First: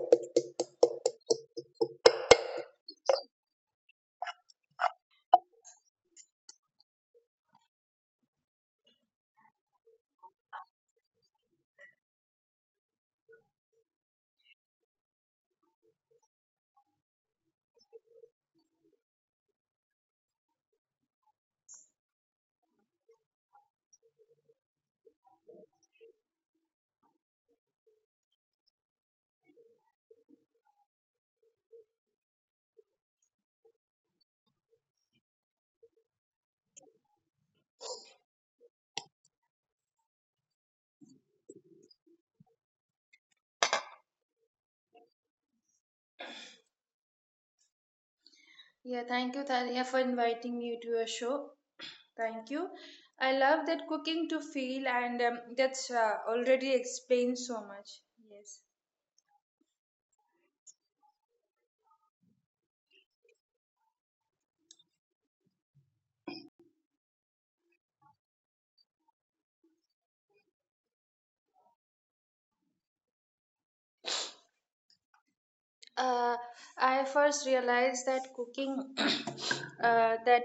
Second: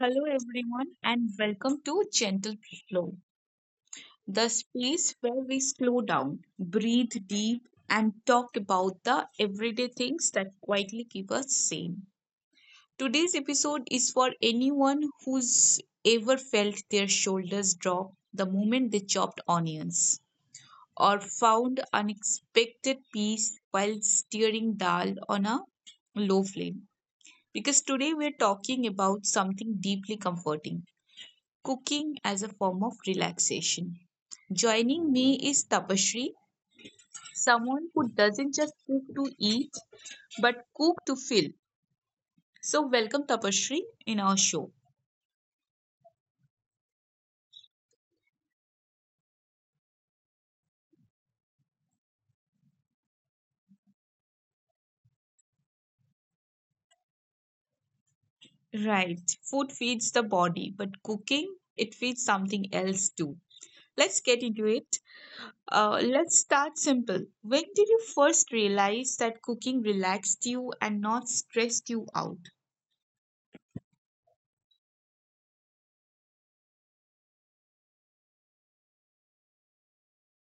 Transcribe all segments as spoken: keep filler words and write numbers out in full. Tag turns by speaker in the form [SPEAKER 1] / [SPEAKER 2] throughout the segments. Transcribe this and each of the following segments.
[SPEAKER 1] Hello, everyone, and welcome to Gentle Flow, the space where we slow down, breathe deep, and talk about the everyday things that quietly keep us sane. Today's episode is for anyone who's ever felt their shoulders drop the moment they chopped onions or found unexpected peace while stirring dal on a low flame. Because today we're talking about something deeply comforting cooking as a form of relaxation. Joining me is Tapashri, someone who doesn't just cook to eat but cook to feel. So, welcome Tapashri in our show.
[SPEAKER 2] Yeah, thank you, Talia, for inviting me to your show. Thank you. I love that cooking to feel, and um, that's uh, already explains so much. Yes.
[SPEAKER 1] Right, food feeds the body, but cooking it feeds something else too. Let's get into it. Uh, let's start simple. When did you first realize that cooking relaxed you and not stressed you out?
[SPEAKER 2] Uh, I first realized that cooking, uh, that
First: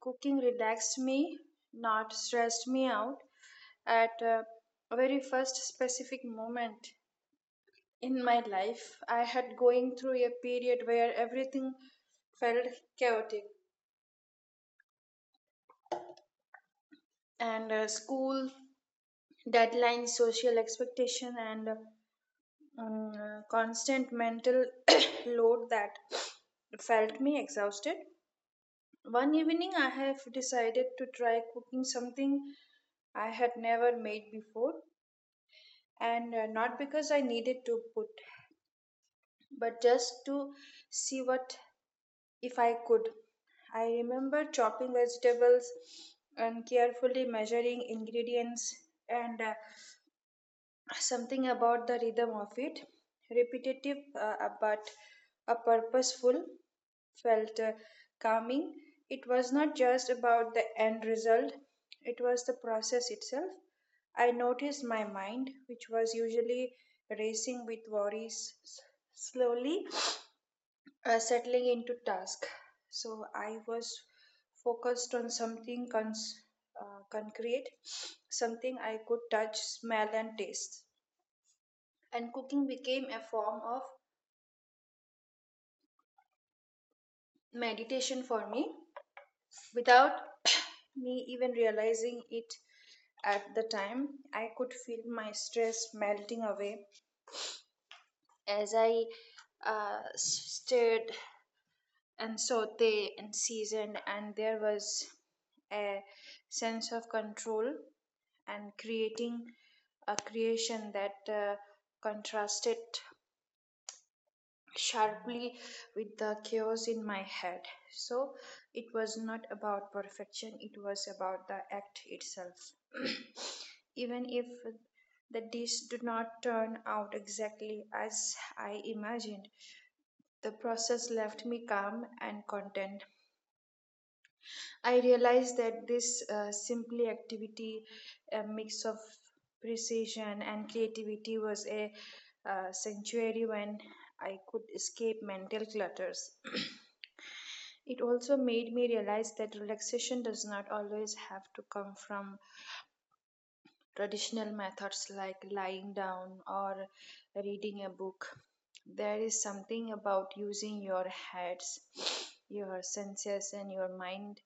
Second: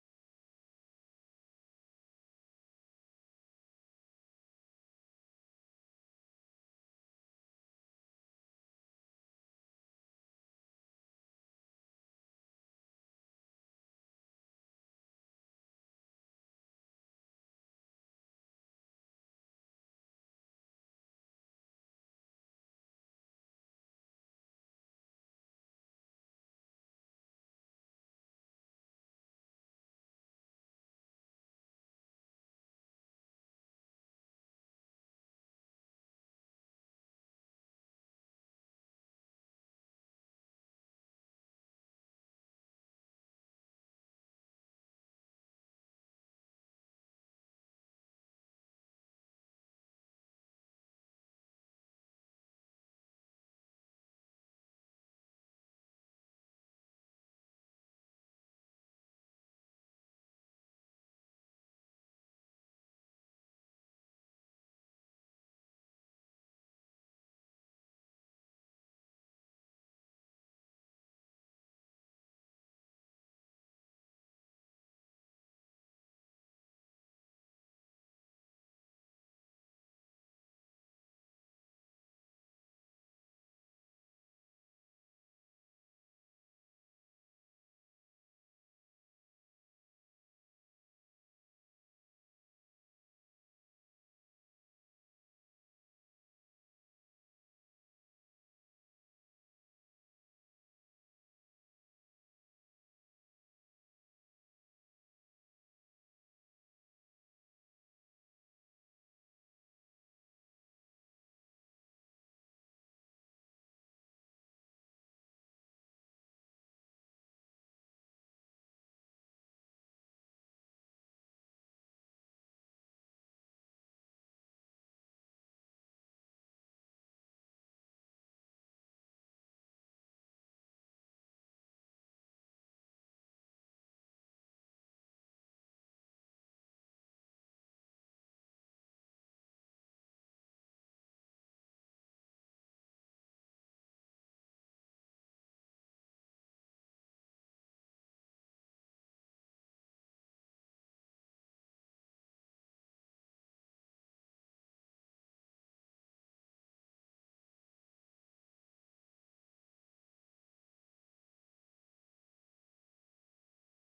[SPEAKER 2] cooking relaxed me, not stressed me out, at uh, a very first specific moment in my life. I had going through a period where everything felt chaotic, and uh, school deadline, social expectation, and um, constant mental load that felt me exhausted. One evening, I have decided to try cooking something I had never made before, and uh, not because I needed to put, but just to see what if I could. I remember chopping vegetables and carefully measuring ingredients and uh, something about the rhythm of it repetitive uh, uh, but a purposeful felt uh, calming. It was not just about the end result, it was the process itself. I noticed my mind, which was usually racing with worries, s- slowly uh, settling into task. So I was focused on something cons- uh, concrete, something I could touch, smell and taste, and cooking became a form of meditation for me without me even realizing it. At the time I could feel my stress melting away as I uh, stirred and sauteed and seasoned, and there was a sense of control and creating a creation that uh, contrasted sharply with the chaos in my head. So it was not about perfection, it was about the act itself. Even if the dish did not turn out exactly as I imagined, the process left me calm and content. I realized that this uh, simply activity, a mix of precision and creativity, was a uh, sanctuary when I could escape mental clutters. It also made me realize that relaxation does not always have to come from traditional methods like lying down or reading a book. There is something about using your heads, your senses, and your mind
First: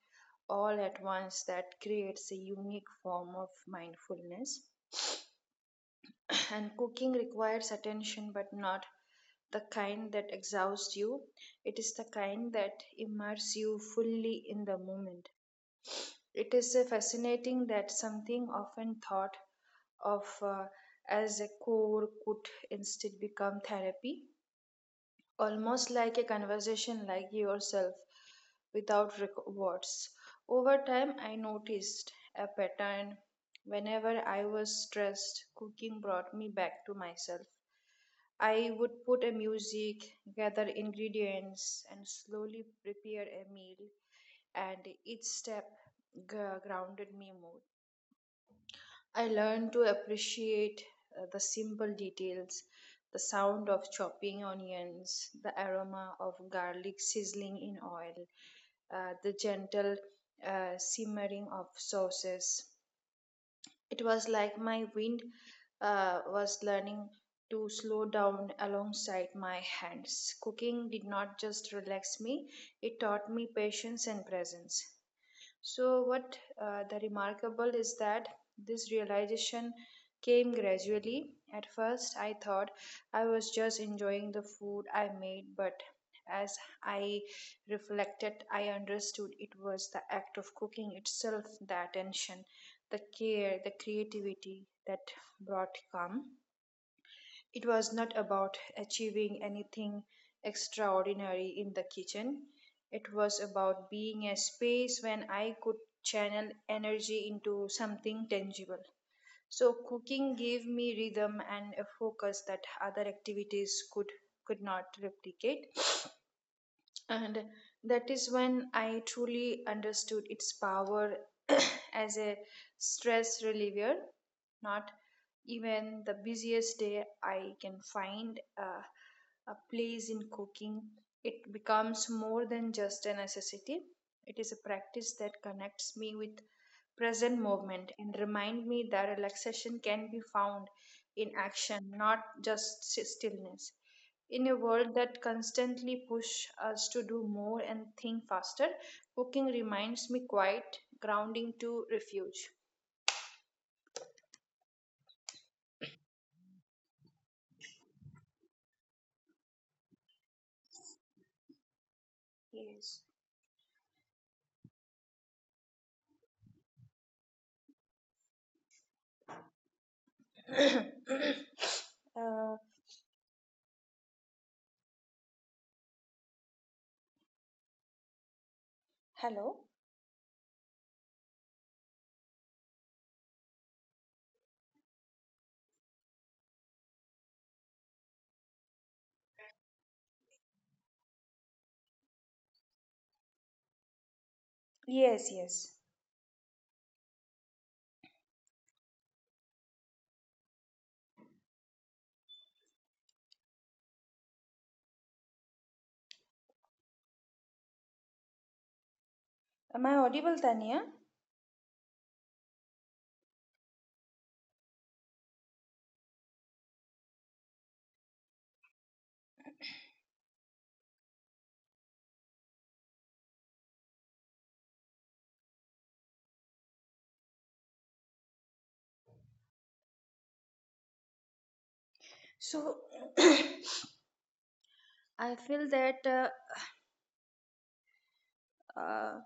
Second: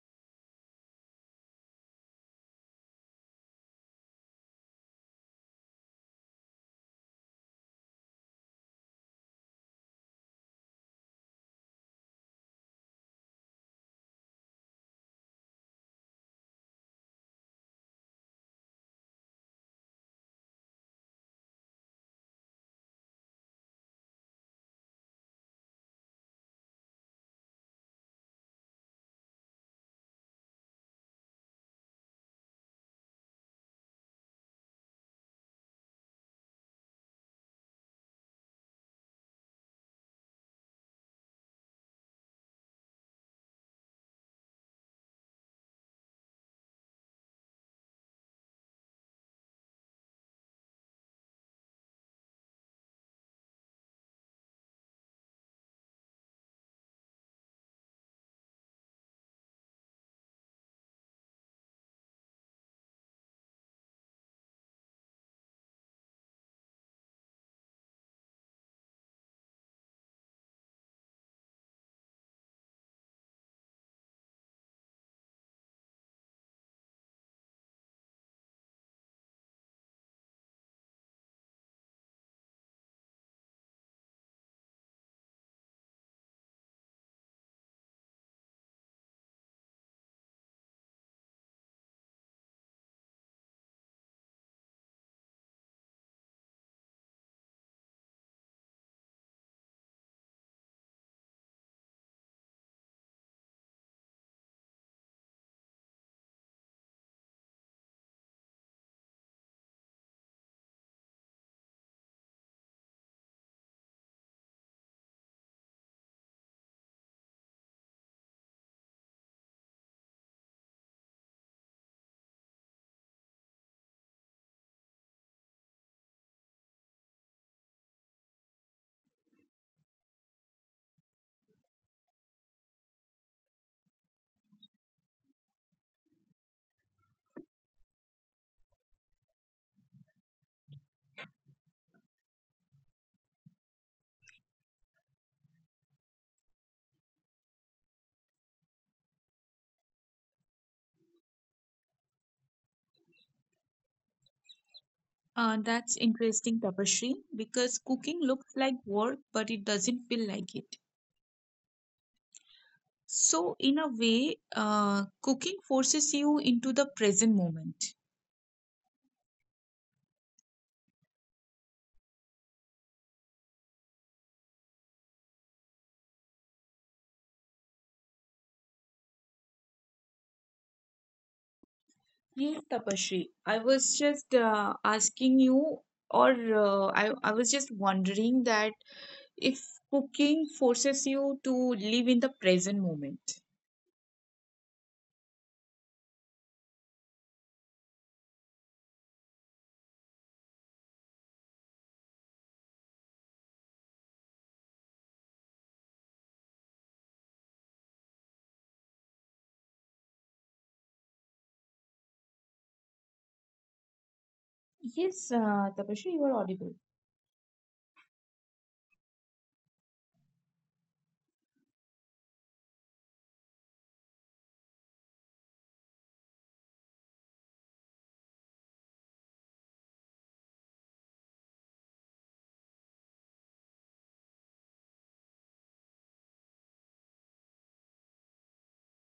[SPEAKER 2] all at once that creates a unique form of mindfulness. And cooking requires attention, but not the kind that exhausts you. It is the kind that immerses you fully in the moment. It is uh, fascinating that something often thought of uh, as a core could instead become therapy, almost like a conversation like yourself without rec- words. Over time, I noticed a pattern. Whenever I was stressed, cooking brought me back to myself. I would put a music, gather ingredients, and slowly prepare a meal, and each step g- grounded me more. I learned to appreciate uh, the simple details, the sound of chopping onions, the aroma of garlic sizzling in oil, uh, the gentle uh, simmering of sauces. It was like my wind uh, was learning to slow down alongside my hands. Cooking did not just relax me, it taught me patience and presence. So, what uh, the remarkable is that this realization came gradually. At first, I thought I was just enjoying the food I made, but as I reflected, I understood it was the act of cooking itself, the attention, the care, the creativity that brought calm. It was not about achieving anything extraordinary in the kitchen. It was about being a space when I could channel energy into something tangible. So cooking gave me rhythm and a focus that other activities could could not replicate. And that is when I truly understood its power as a stress reliever, not even the busiest day, I can find a, a place in cooking. It becomes more than just a necessity. It is a practice that connects me with present moment and remind me that relaxation can be found in action, not just s- stillness. In a world that constantly push us to do more and think faster, cooking reminds me quite grounding to refuge.
[SPEAKER 1] Uh, that's interesting, Tapashri, because cooking looks like work, but it doesn't feel like it.
[SPEAKER 2] Yes.
[SPEAKER 1] So, in a way, uh, cooking forces you into the present moment.
[SPEAKER 2] Uh,
[SPEAKER 1] Yes, Tapashri. I was just uh, asking you, or uh, I, I was just wondering that if cooking forces you to live in the present moment.
[SPEAKER 2] Yes, yes. Am I audible, Tanya?
[SPEAKER 1] Yes, uh, Tapashri, you are audible.
[SPEAKER 2] So, I feel that uh,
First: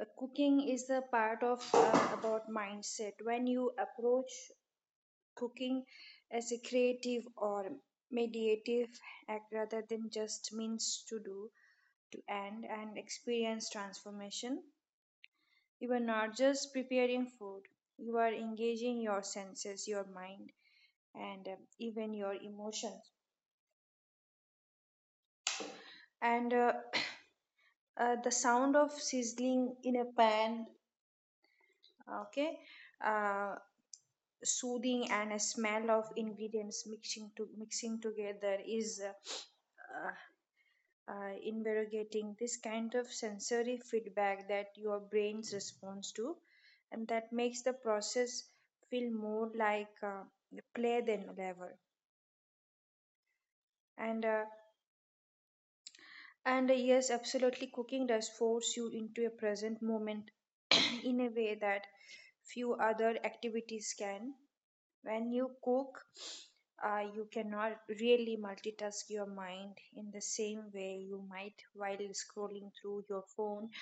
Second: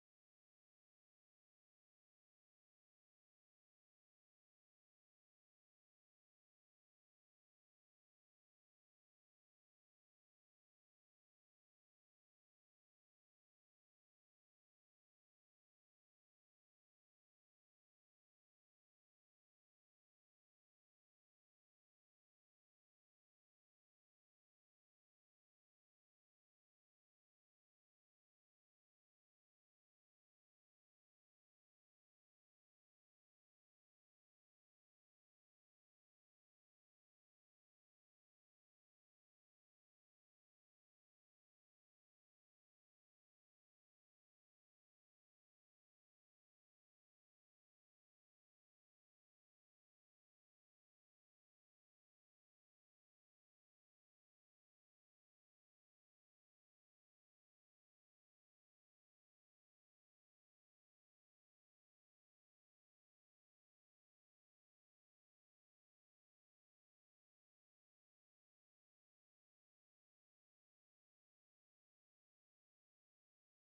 [SPEAKER 2] uh, cooking is a part of uh, about mindset. When you approach cooking as a creative or mediative act rather than just means to do, to end, and experience transformation, you are not just preparing food, you are engaging your senses, your mind, and uh, even your emotions. And uh, uh, The sound of sizzling in a pan, okay, uh, soothing and a smell of ingredients mixing to mixing together is uh, uh, uh, investigating this kind of sensory feedback that your brain responds to, and that makes the process feel more like uh, play than labor. And uh, And uh, Yes, absolutely, cooking does force you into a present moment in a way that few other activities can. When you cook, uh, you cannot really multitask your mind in the same way you might while scrolling through your phone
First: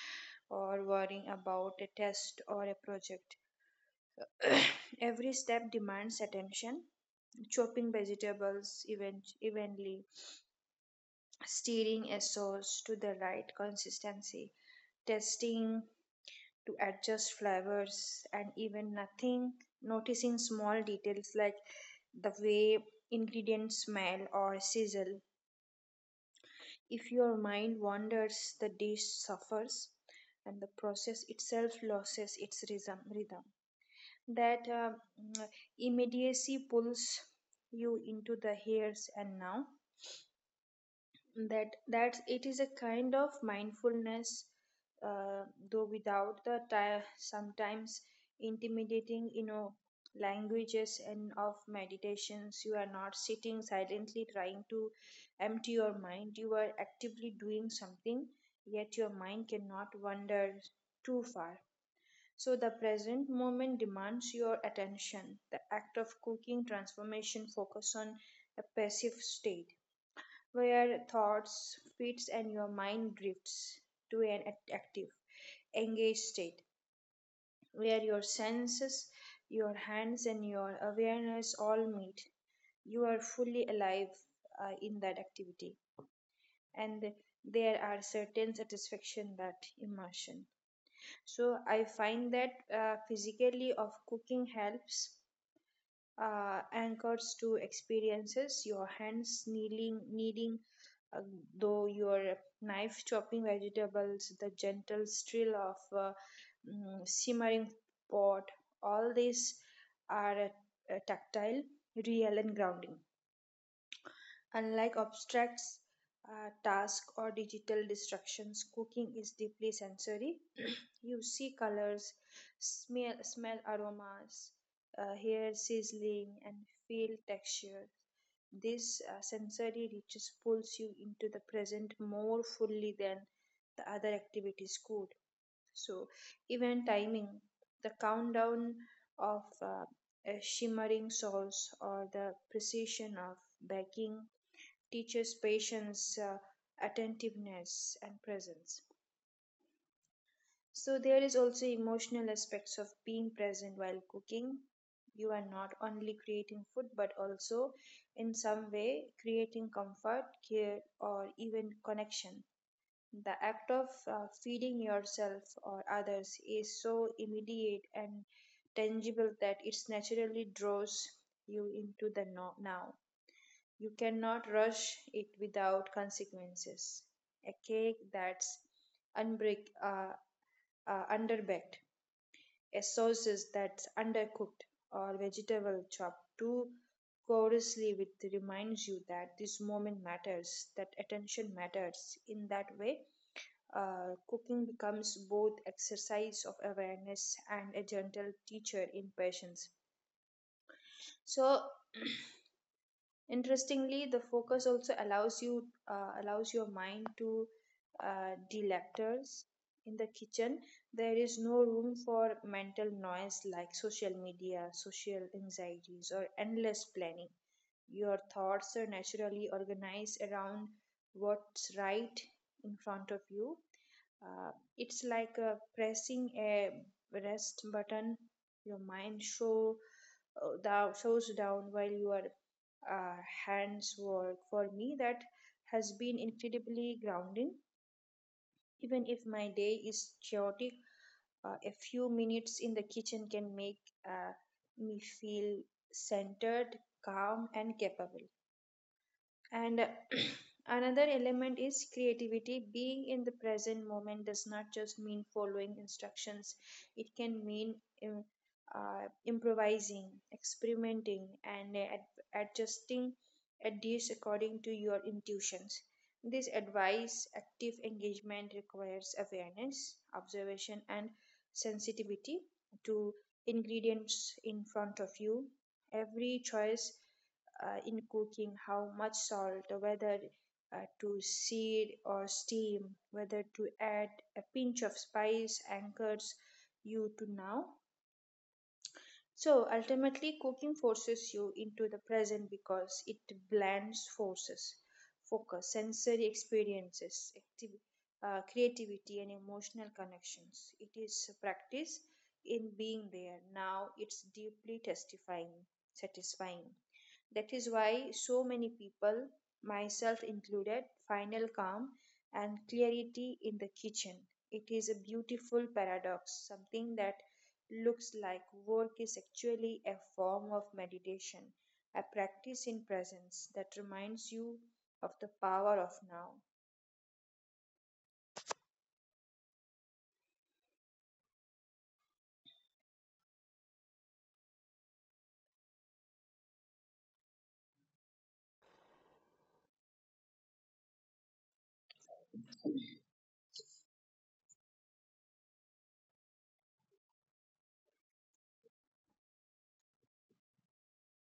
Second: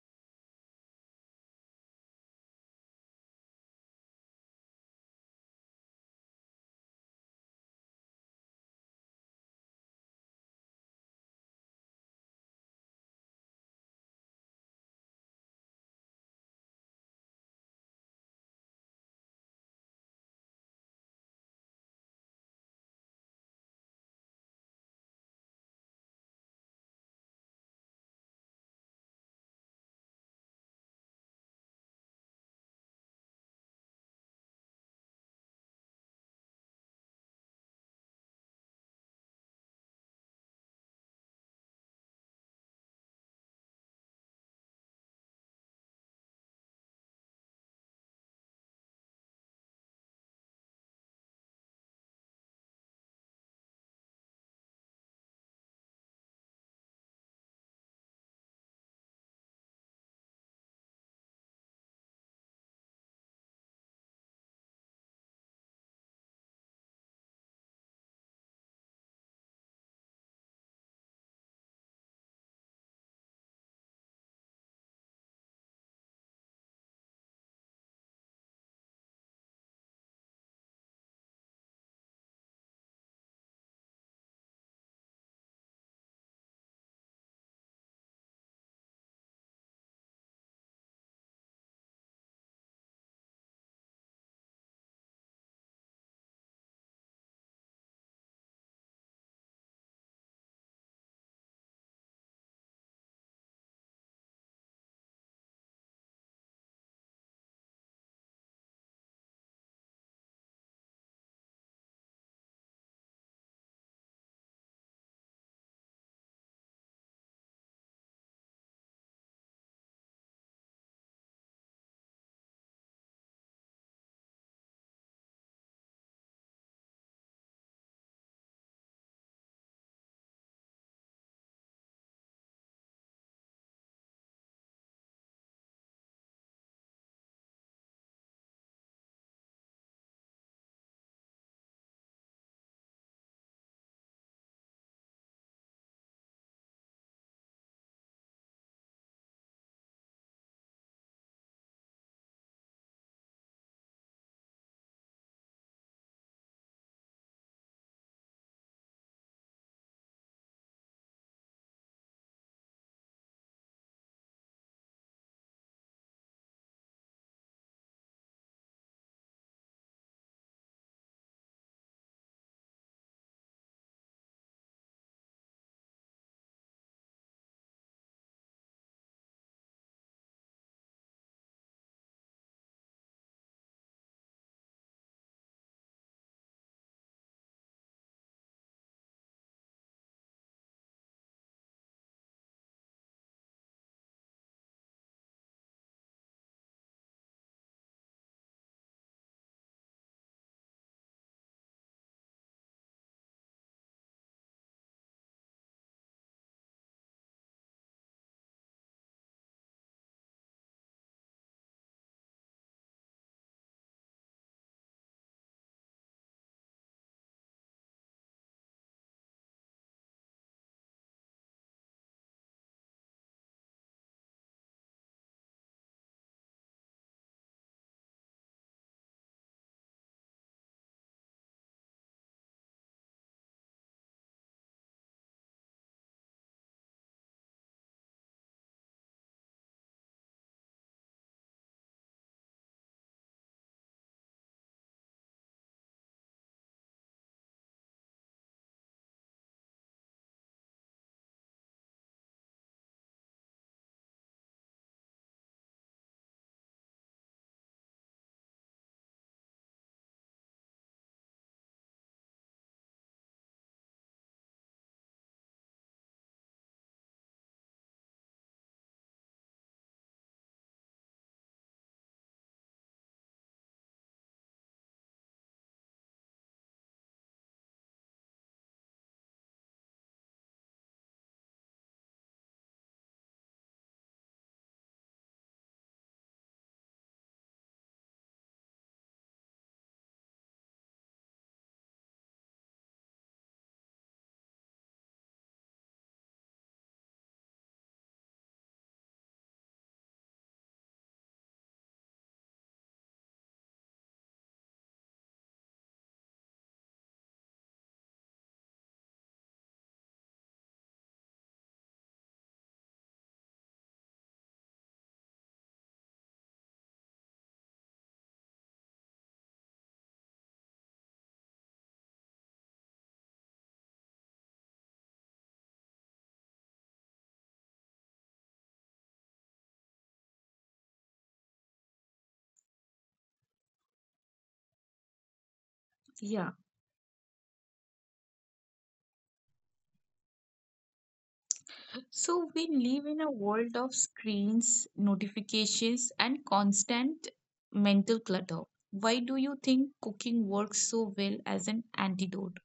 [SPEAKER 2] or worrying about a test or a project. Every step demands attention. Chopping vegetables even, evenly, stirring a sauce to the right consistency, testing to adjust flavors and even nothing noticing small details like the way ingredients smell or sizzle. If your mind wanders the dish suffers and the process itself loses its rhythm. That uh, mm, immediacy pulls you into the here's and now, that that it is a kind of mindfulness, uh, though without the ti- sometimes intimidating, you know, languages and of meditations. You are not sitting silently trying to empty your mind, you are actively doing something, yet your mind cannot wander too far. So the present moment demands your attention. The act of cooking transformation focus on a passive state where thoughts fits and your mind drifts to an act- active, engaged state, where your senses, your hands, and your awareness all meet. You are fully alive uh, in that activity, and there are certain satisfaction that immersion. So I find that uh, physically of cooking helps uh, anchors to experiences, your hands kneeling, kneading, uh, though your knife chopping vegetables, the gentle still of a mm, simmering pot, all these are uh, uh, tactile, real, and grounding. Unlike abstracts, uh, task or digital distractions, cooking is deeply sensory. You see colors, smell, smell aromas, uh, hear sizzling, and feel texture. This uh, sensory riches pulls you into the present more fully than the other activities could. So, even timing, the countdown of uh, a shimmering sauce or the precision of baking teaches patience, uh, attentiveness, and presence. So there is also emotional aspects of being present while cooking. You are not only creating food but also in some way creating comfort, care or even connection. The act of uh, feeding yourself or others is so immediate and tangible that it naturally draws you into the no- now. You cannot rush it without consequences. A cake that's unbreak, uh, uh, underbaked, a sauce that's undercooked or vegetable chopped too coarsely with reminds you that this moment matters, that attention matters. In that way, uh, cooking becomes both exercise of awareness and a gentle teacher in patience. So interestingly, the focus also allows you uh, allows your mind to uh, delectors in the kitchen. There is no room for mental noise like social media, social anxieties, or endless planning. Your thoughts are naturally organized around what's right in front of you. Uh, it's like uh, pressing a rest button. Your mind show uh, thou shows down while your uh, hands work. For me, that has been incredibly grounding. Even if my day is chaotic, uh, a few minutes in the kitchen can make uh, me feel centered, calm, and capable. And uh, another element is creativity. Being in the present moment does not just mean following instructions, it can mean im- uh, improvising, experimenting, and uh, ad- adjusting a dish according to your intuitions. This advice, active engagement requires awareness, observation, and sensitivity to ingredients in front of you. Every choice uh, in cooking, how much salt, whether uh, to sear or steam, whether to add a pinch of spice anchors you to now. So ultimately, cooking forces you into the present because it blends forces, focus, sensory experiences, activ- uh, creativity, and emotional connections. It is a practice in being there. Now it's deeply testifying, satisfying. That is why so many people, myself included, find calm and clarity in the kitchen. It is a beautiful paradox, something that looks like work is actually a form of meditation, a practice in presence that reminds you of the power of now.
[SPEAKER 1] Yeah. So we live in a world of screens, notifications, and constant mental clutter. Why do you think cooking works so well as an antidote?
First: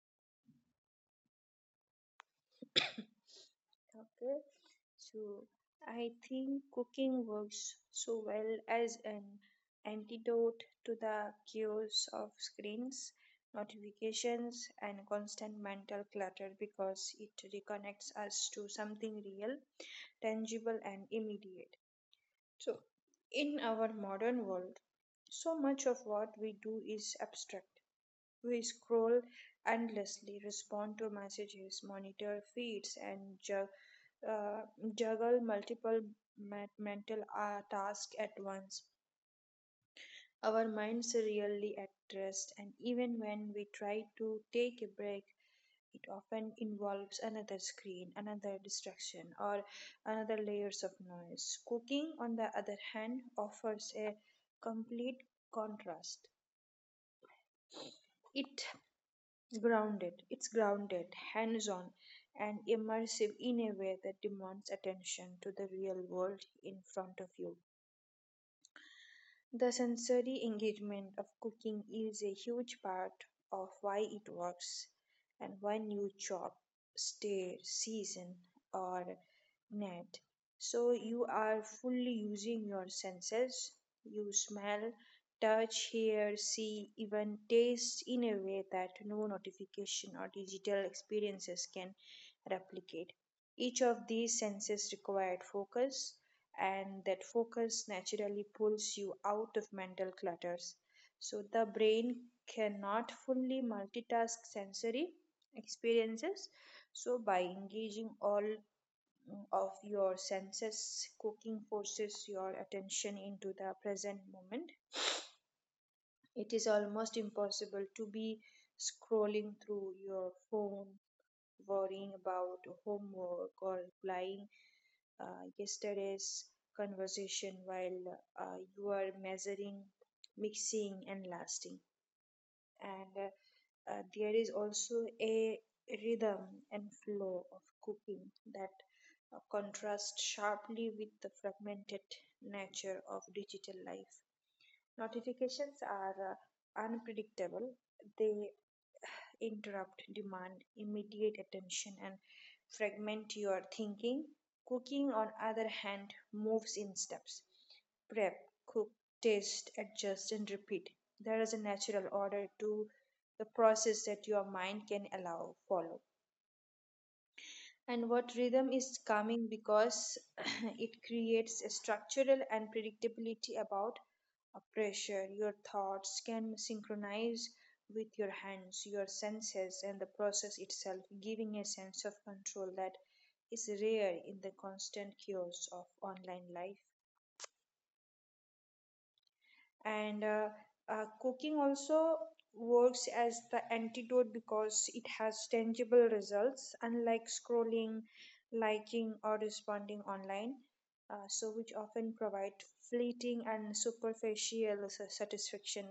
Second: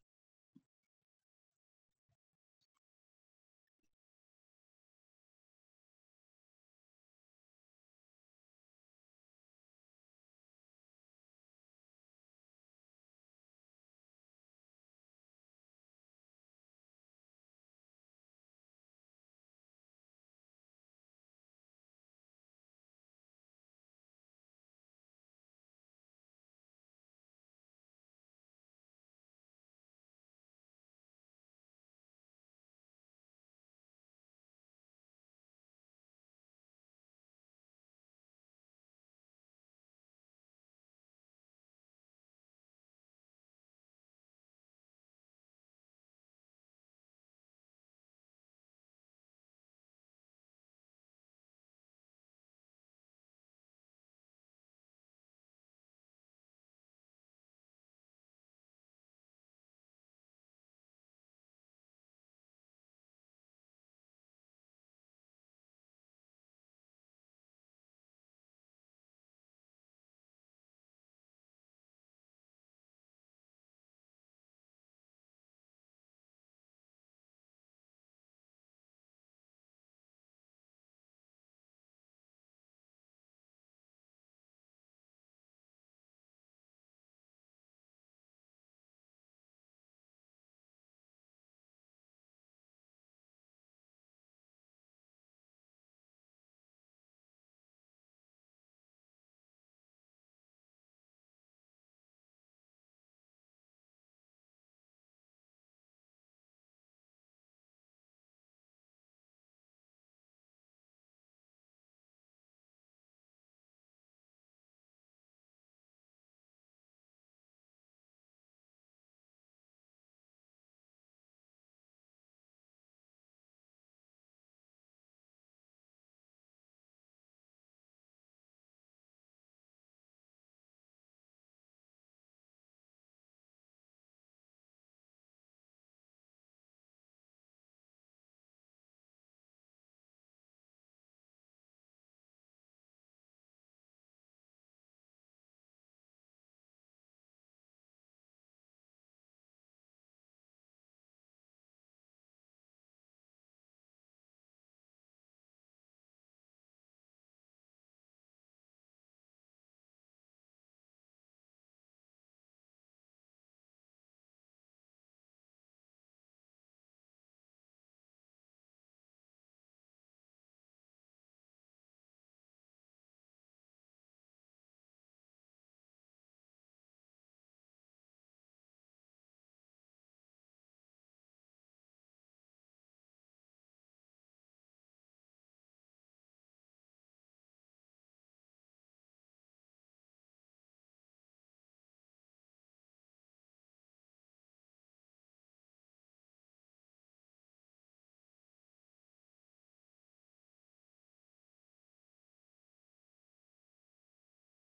[SPEAKER 2] Okay, so I think cooking works so well as an antidote to the chaos of screens, notifications, and constant mental clutter because it reconnects us to something real, tangible, and immediate. So, in our modern world, so much of what we do is abstract. We scroll endlessly, respond to messages, monitor feeds, and ju- uh, juggle multiple ma- mental uh, tasks at once. Our minds are really at rest, and even when we try to take a break, it often involves another screen, another distraction, or another layers of noise. Cooking, on the other hand, offers a complete contrast. It Grounded. It's grounded, hands on, and immersive in a way that demands attention to the real world in front of you. The sensory engagement of cooking is a huge part of why it works, and when you chop, stir, season, or net. So you are fully using your senses. You smell, touch, hear, see, even taste in a way that no notification or digital experiences can replicate. Each of these senses required focus, and that focus naturally pulls you out of mental clutters. So the brain cannot fully multitask sensory experiences. So by engaging all mm, of your senses, cooking forces your attention into the present moment. It is almost impossible to be scrolling through your phone, worrying about homework, or replying uh, yesterday's conversation while uh, you are measuring, mixing, and lasting. And uh, uh, There is also a rhythm and flow of cooking that uh, contrasts sharply with the fragmented nature of digital life. Notifications are uh, unpredictable. They interrupt, demand immediate attention, and fragment your thinking. Cooking, on other hand, moves in steps: prep, cook, taste, adjust, and repeat. There is a natural order to the process that your mind can allow follow. And what rhythm is calming because it creates a structural and predictability about a pressure. Your thoughts can synchronize with your hands, your senses, and the process itself, giving a sense of control that is rare in the constant chaos of online life. And uh, uh, Cooking also works as the antidote because it has tangible results. Unlike scrolling, liking, or responding online, uh, so which often provide fleeting and superficial sa- satisfaction,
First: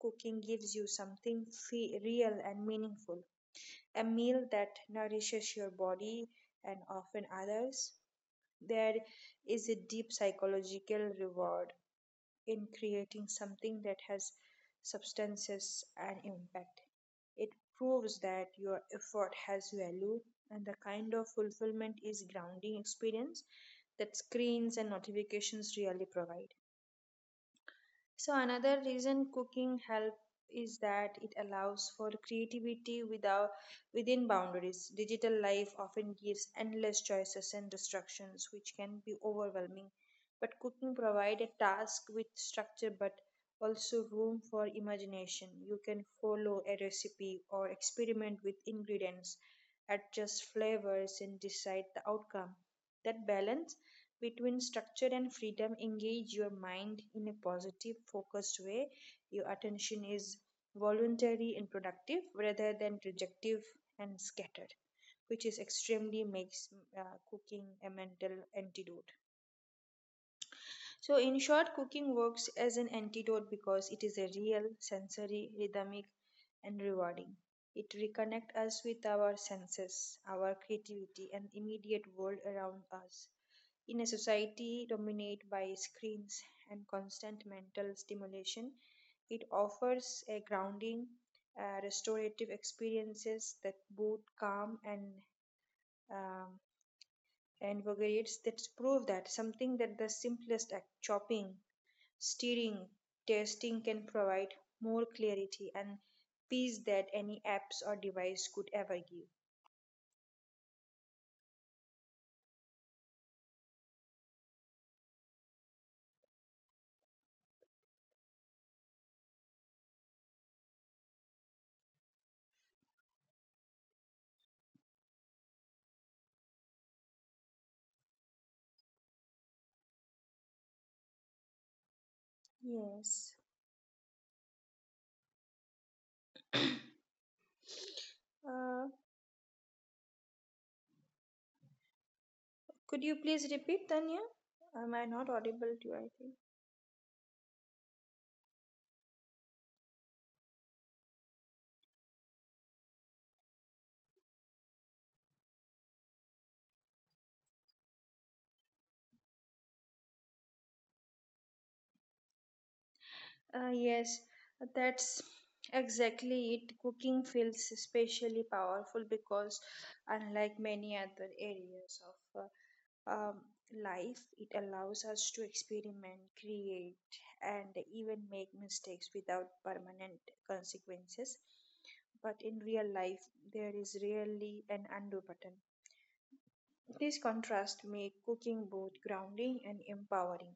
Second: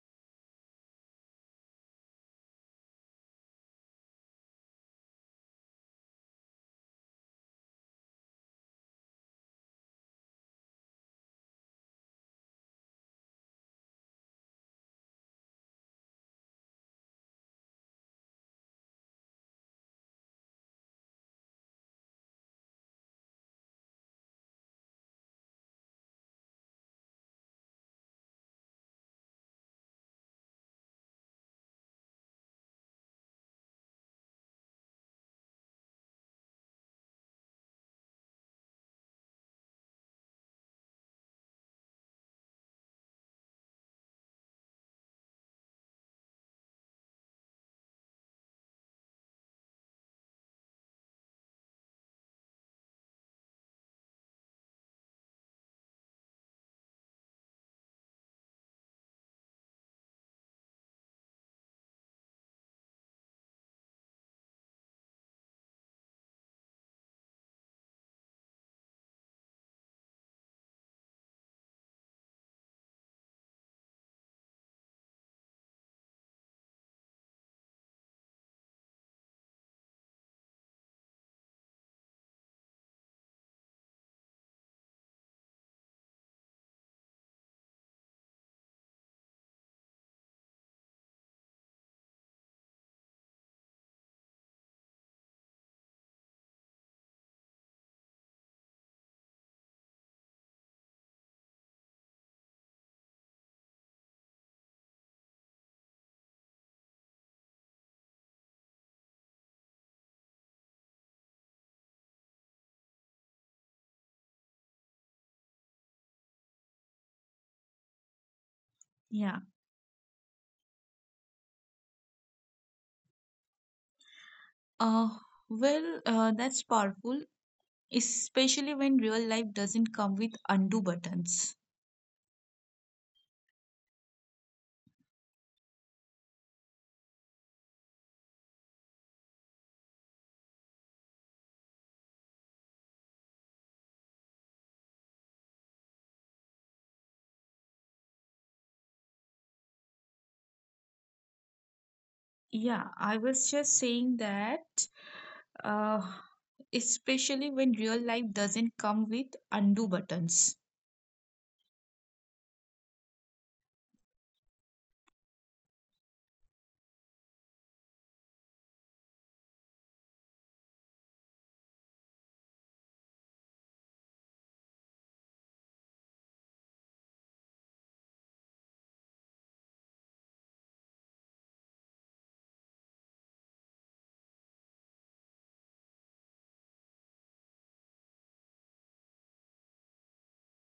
[SPEAKER 2] cooking gives you something fe- real and meaningful, a meal that nourishes your body and often others. There is a deep psychological reward in creating something that has substances and impact. It proves that your effort has value, and the kind of fulfillment is grounding experience that screens and notifications really provide. So another reason cooking help is that it allows for creativity without within boundaries. Digital life often gives endless choices and distractions which can be overwhelming. But cooking provide a task with structure but also room for imagination. You can follow a recipe or experiment with ingredients, adjust flavors, and decide the outcome. That balance between structure and freedom engage your mind in a positive focused way. Your attention is voluntary and productive rather than rejective and scattered, which is extremely makes uh, cooking a mental antidote. So in short, cooking works as an antidote because it is a real sensory rhythmic and rewarding. It reconnects us with our senses, our creativity, and immediate world around us. In a society dominated by screens and constant mental stimulation, it offers a grounding, uh, restorative experiences that both calm and um, invigorates, that prove that something that the simplest act, chopping, stirring, tasting, can provide more clarity and peace that any apps or device could ever give.
[SPEAKER 1] Yeah. Uh, well, uh, that's powerful, especially when real life doesn't come with undo buttons.
[SPEAKER 2] Yes. Uh, Could you please repeat, Tanya? Am I not audible to you? I think.
[SPEAKER 1] Yeah, I was just saying that, uh, especially when real life doesn't come with undo buttons.
[SPEAKER 2] Uh, yes, that's exactly it. Cooking feels especially powerful because, unlike many other areas of uh, um, life, it allows us to experiment, create, and even make mistakes without permanent consequences. But in real life, there is rarely an undo button. This contrast makes cooking both grounding and empowering.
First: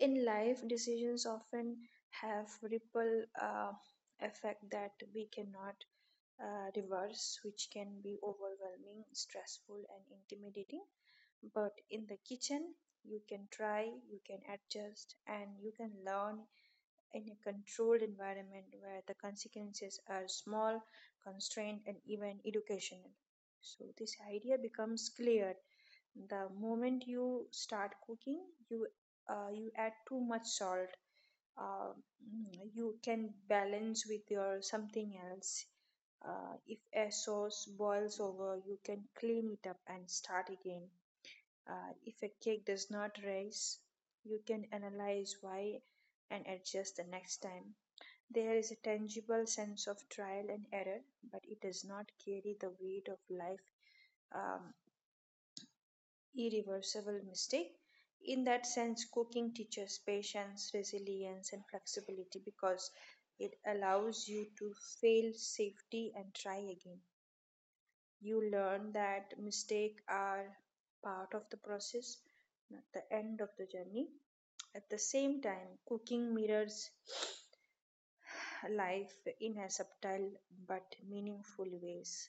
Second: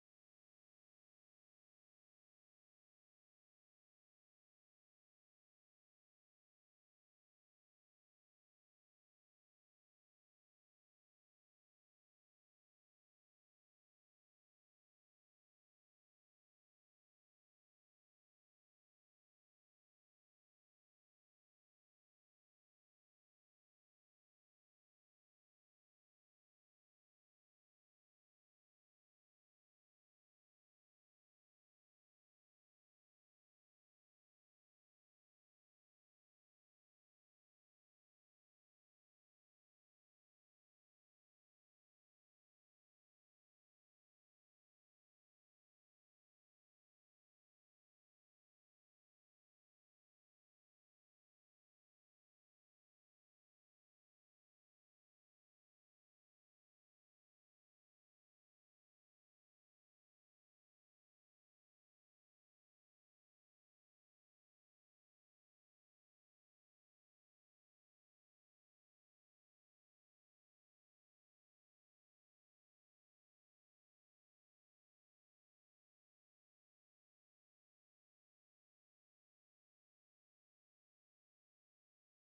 [SPEAKER 2] In life, decisions often have ripple uh, effect that we cannot uh, reverse, which can be overwhelming, stressful, and intimidating. But in the kitchen, you can try, you can adjust, and you can learn in a controlled environment where the consequences are small, constrained, and even educational. So, this idea becomes clear. The moment you start cooking, you uh, you add too much salt. Uh, mm, you can balance with your something else. Uh, if a sauce boils over, you can clean it up and start again. Uh, if a cake does not rise, you can analyze why and adjust the next time. There is a tangible sense of trial and error, but it does not carry the weight of life um, irreversible mistake. In that sense, cooking teaches patience, resilience, and flexibility because it allows you to fail safely and try again. You learn that mistakes are part of the process, not the end of the journey. At the same time, cooking mirrors life in a subtle but meaningful ways.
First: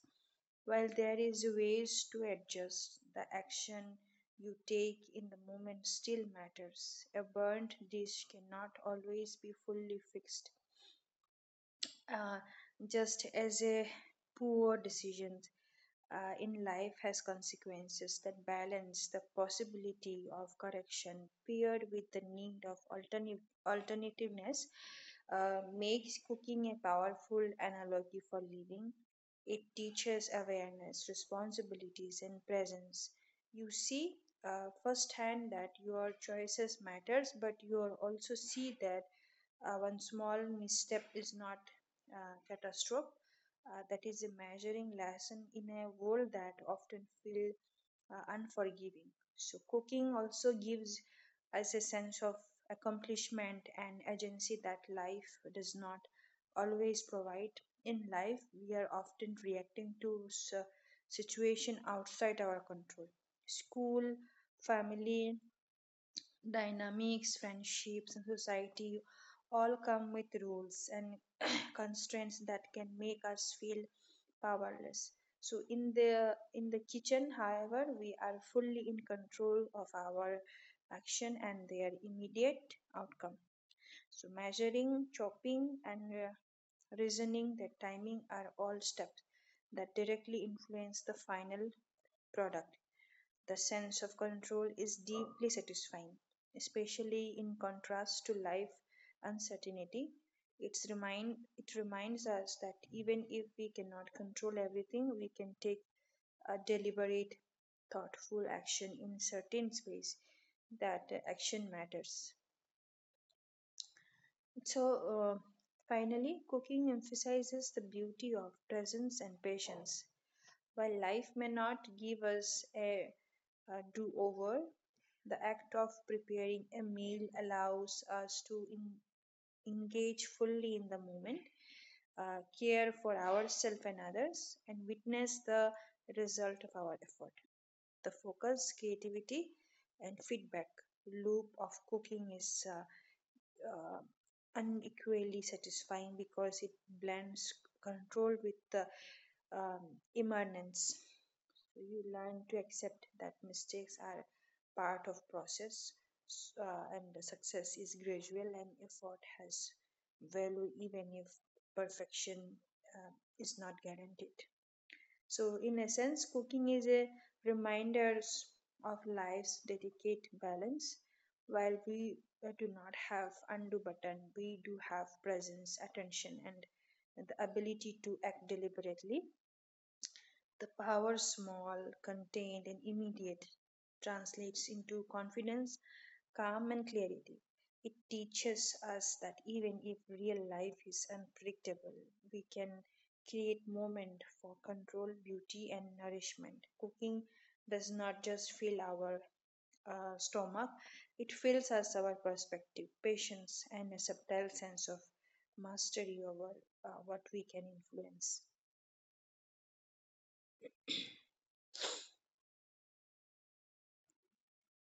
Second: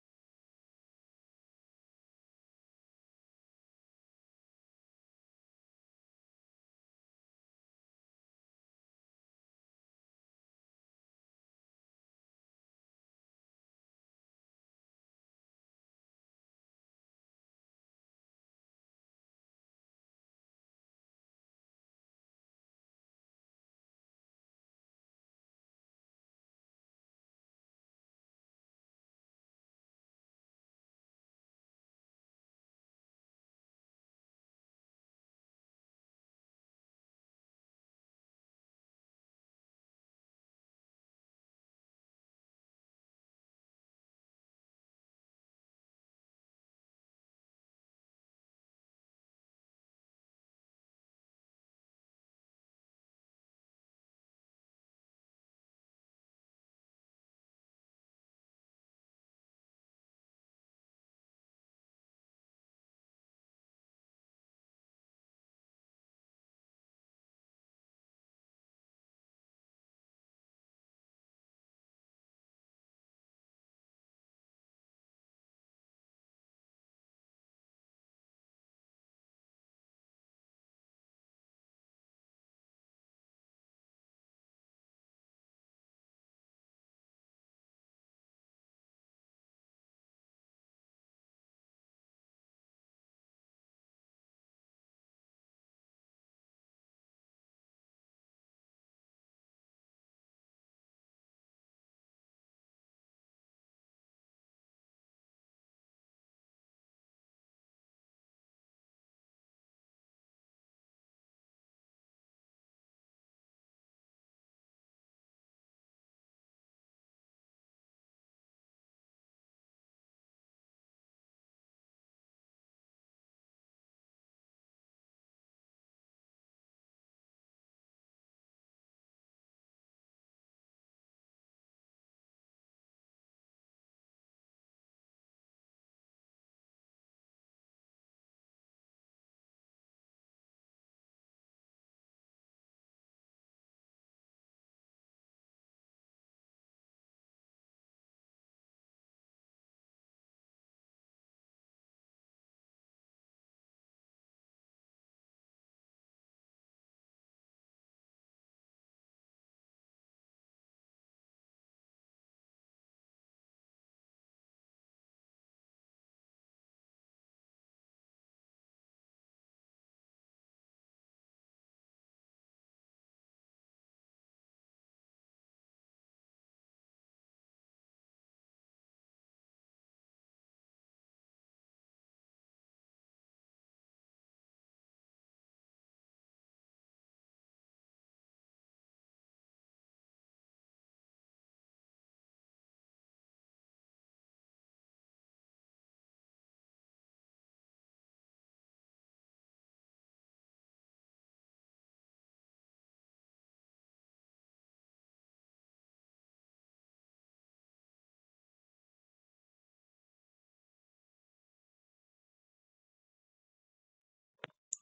[SPEAKER 2] While there is ways to adjust, the action you take in the moment still matters. A burnt dish cannot always be fully fixed, uh, just as a poor decision uh, in life has consequences. That balance the possibility of correction paired with the need of alternate alternativeness uh, makes cooking a powerful analogy for living. It teaches awareness, responsibilities, and presence. You see uh, firsthand that your choices matters, but you are also see that uh, one small misstep is not uh, catastrophe. Uh, that is a measuring lesson in a world that often feels uh, unforgiving. So, cooking also gives us a sense of accomplishment and agency that life does not always provide. In life, we are often reacting to s- situation outside our control. School, family, Dynamics, friendships, and society all come with rules and constraints that can make us feel powerless. So in the in the kitchen, however, we are fully in control of our action and their immediate outcome. So measuring, chopping, and uh, reasoning, the timing are all steps that directly influence the final product. The sense of control is deeply satisfying, especially in contrast to life uncertainty. It's remind it reminds us that even if we cannot control everything, we can take a deliberate, thoughtful action in certain space. That uh, action matters. So uh, finally, cooking emphasizes the beauty of presence and patience. While life may not give us a uh, do over, the act of preparing a meal allows us to en- engage fully in the moment, uh, care for ourselves and others, and witness the result of our effort. The focus, creativity, and feedback loop of cooking is uh, uh, unequally satisfying because it blends control with the um, immanence. So you learn to accept that mistakes are part of process, uh, and the success is gradual and effort has value even if perfection uh, is not guaranteed. So, in essence, cooking is a reminder of life's delicate balance. While we uh, do not have undo button, we do have presence, attention, and the ability to act deliberately. The power small, contained, and immediate translates into confidence, calm, and clarity. It teaches us that even if real life is unpredictable, we can create moment for control, beauty, and nourishment. Cooking does not just fill our uh, stomach, it fills us our perspective, patience, and a subtle sense of mastery over uh, what we can influence.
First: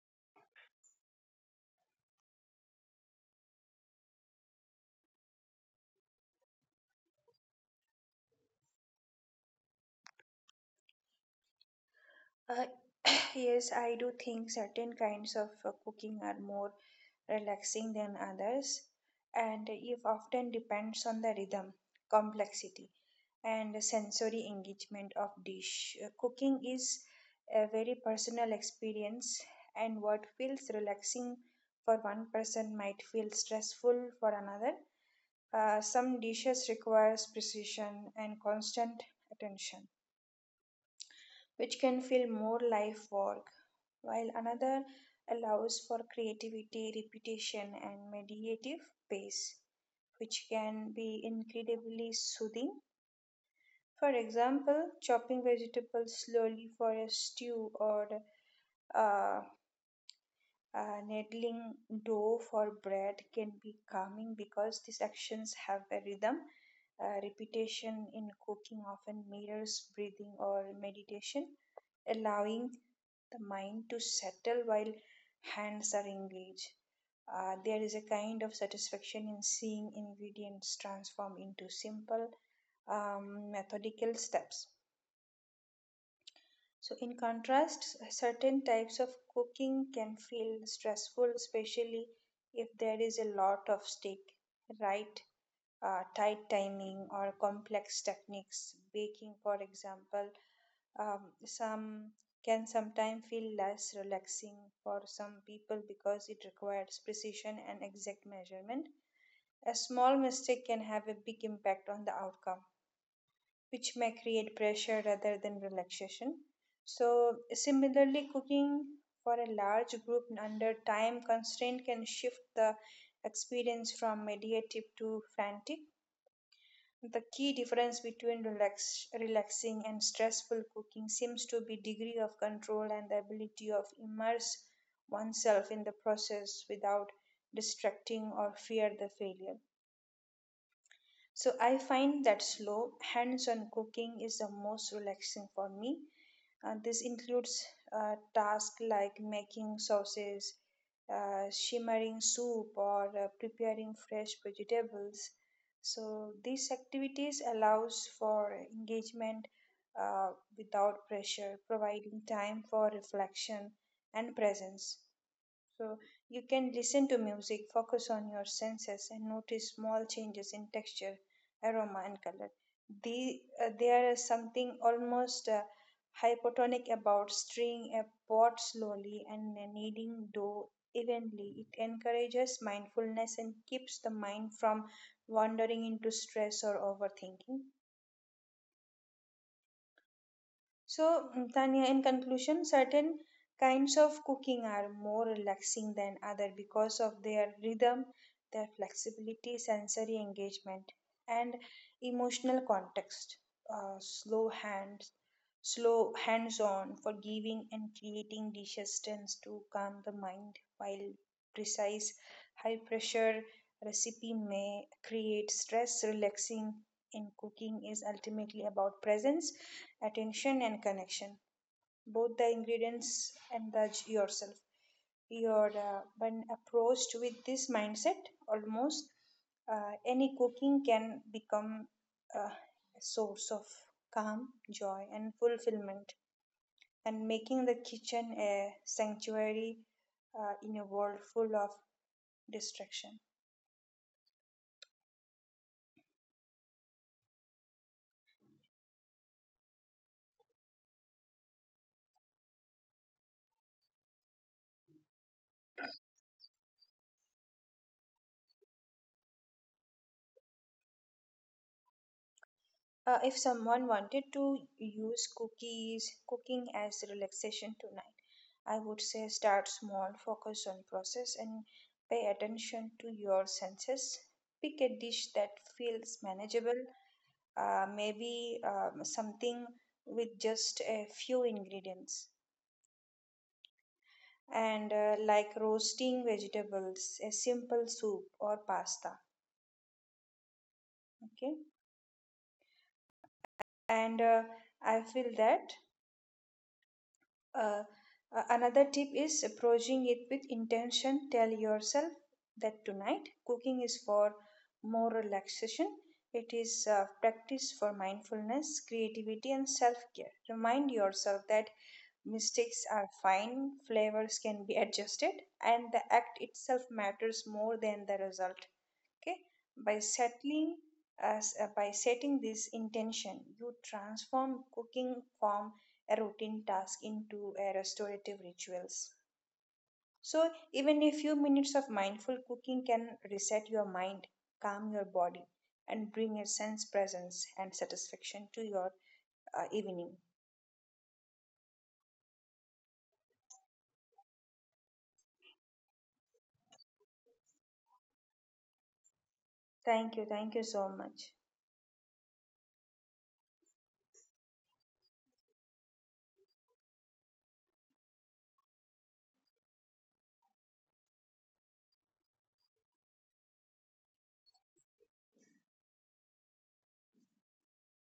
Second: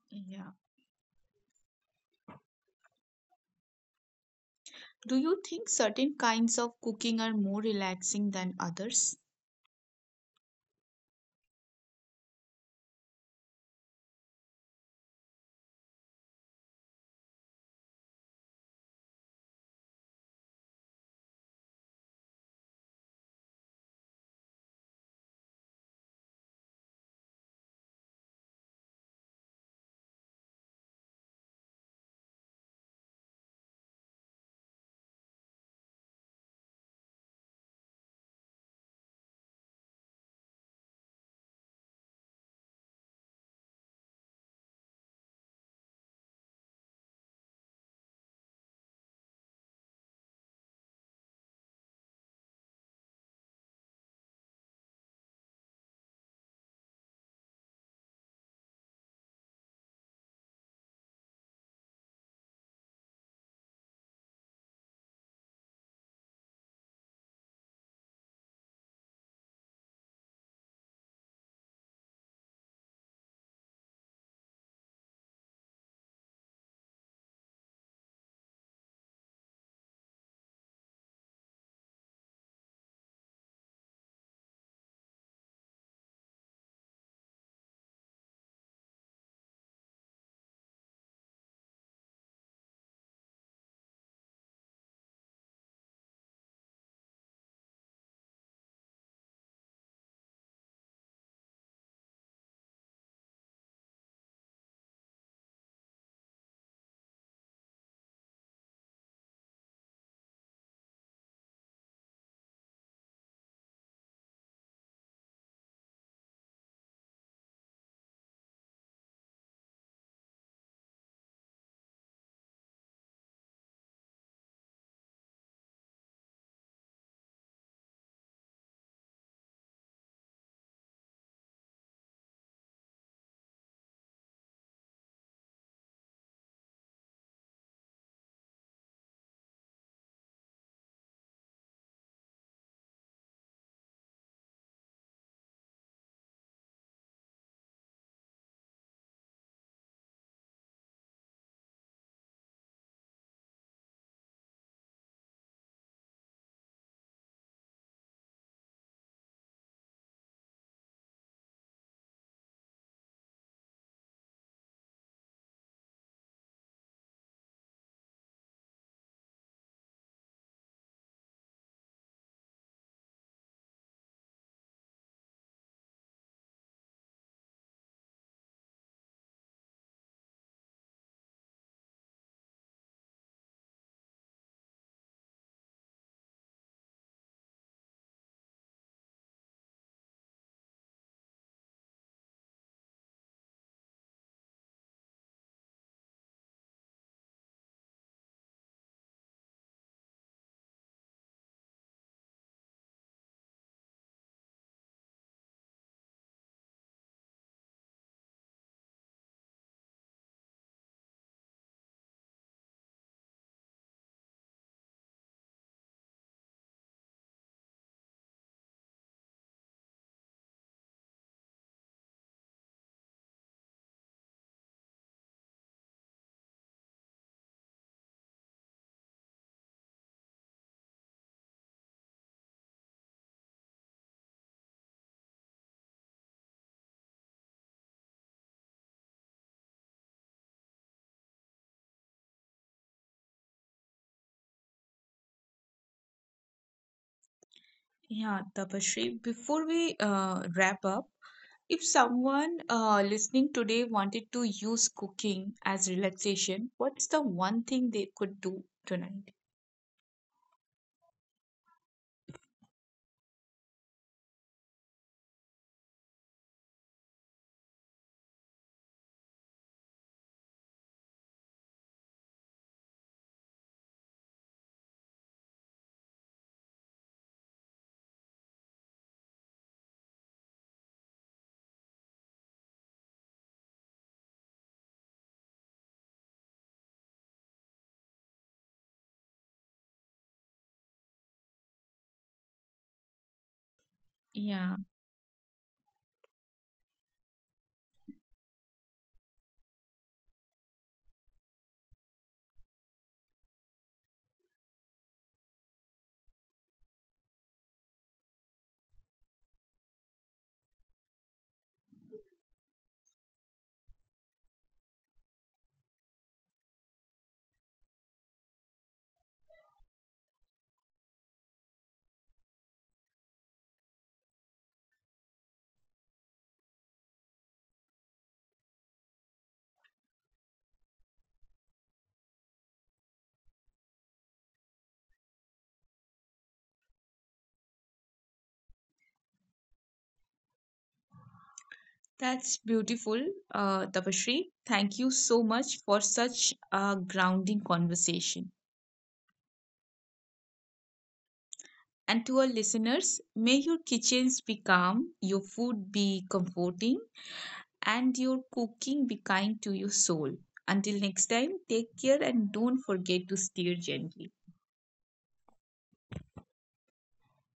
[SPEAKER 1] Yeah. Do you think certain kinds of cooking are more relaxing than others?
[SPEAKER 2] Uh, yes, I do think certain kinds of uh, cooking are more relaxing than others, and it often depends on the rhythm, complexity, and sensory engagement of dish. Uh, cooking is a very personal experience, and what feels relaxing for one person might feel stressful for another. Uh, some dishes requires precision and constant attention, which can feel more life work, while another allows for creativity, repetition, and meditative pace, which can be incredibly soothing. For example, chopping vegetables slowly for a stew, or uh, uh, kneading dough for bread, can be calming because these actions have a rhythm. Uh, repetition in cooking often mirrors breathing or meditation, allowing the mind to settle while hands are engaged. Uh, there is a kind of satisfaction in seeing ingredients transform into simple um, methodical steps. So, in contrast, certain types of cooking can feel stressful, especially if there is a lot of stake, right? Uh, tight timing or complex techniques. Baking, for example, um, some can sometimes feel less relaxing for some people because it requires precision and exact measurement. A small mistake can have a big impact on the outcome, which may create pressure rather than relaxation. So, similarly, cooking for a large group under time constraint can shift the experience from meditative to frantic. The key difference between relax, relaxing and stressful cooking seems to be degree of control and the ability of immerse oneself in the process without distracting or fear the failure. So I find that slow, hands on cooking is the most relaxing for me. Uh, this includes uh, tasks like making sauces, uh, shimmering soup, or uh, preparing fresh vegetables. So these activities allows for engagement uh, without pressure, providing time for reflection and presence. So you can listen to music, focus on your senses, and notice small changes in texture, aroma, and color. The, uh, there is something almost uh, hypotonic about stirring a pot slowly and kneading dough evenly. It encourages mindfulness and keeps the mind from wandering into stress or overthinking. So, mm, Tanya, in conclusion, certain kinds of cooking are more relaxing than other because of their rhythm, their flexibility, sensory engagement, and emotional context. Uh, slow hands, Slow hands-on, forgiving and creating dishes tends to calm the mind, while precise, high-pressure recipe may create stress. Relaxing in cooking is ultimately about presence, attention, and connection, both the ingredients indulge yourself your uh, when approached with this mindset, almost uh, any cooking can become uh, a source of calm, joy, and fulfillment, and making the kitchen a sanctuary uh, in a world full of distraction.
[SPEAKER 1] Yeah, Tapashri, before we uh, wrap up, if someone uh, listening today wanted to use cooking as relaxation, what's the one thing they could do tonight?
[SPEAKER 2] Uh, if someone wanted to use cookies, cooking as relaxation tonight, I would say start small, focus on process, and pay attention to your senses. Pick a dish that feels manageable, uh, maybe um, something with just a few ingredients, and uh, like roasting vegetables, a simple soup, or pasta. Okay, and uh,
[SPEAKER 1] Yeah,
[SPEAKER 2] I feel that uh, uh, another tip is approaching it with intention. Tell yourself that tonight cooking is for more relaxation. It is uh, practice for mindfulness, creativity, and self-care. Remind yourself that mistakes are fine, flavors can be adjusted, and the act itself matters more than the result. Okay, by settling as uh, by setting this intention you transform cooking from a routine task into a restorative rituals. So even a few minutes of mindful cooking can reset your mind, calm your body, and bring a sense presence and satisfaction to your uh, evening.
[SPEAKER 1] that's beautiful, uh, Tapashri. Thank you so much for such a grounding conversation.
[SPEAKER 2] Thank you, thank you so much.
[SPEAKER 1] And to our listeners, may your kitchens be calm, your food be comforting, and your cooking be kind to your soul. Until next time, take care and don't forget to steer gently.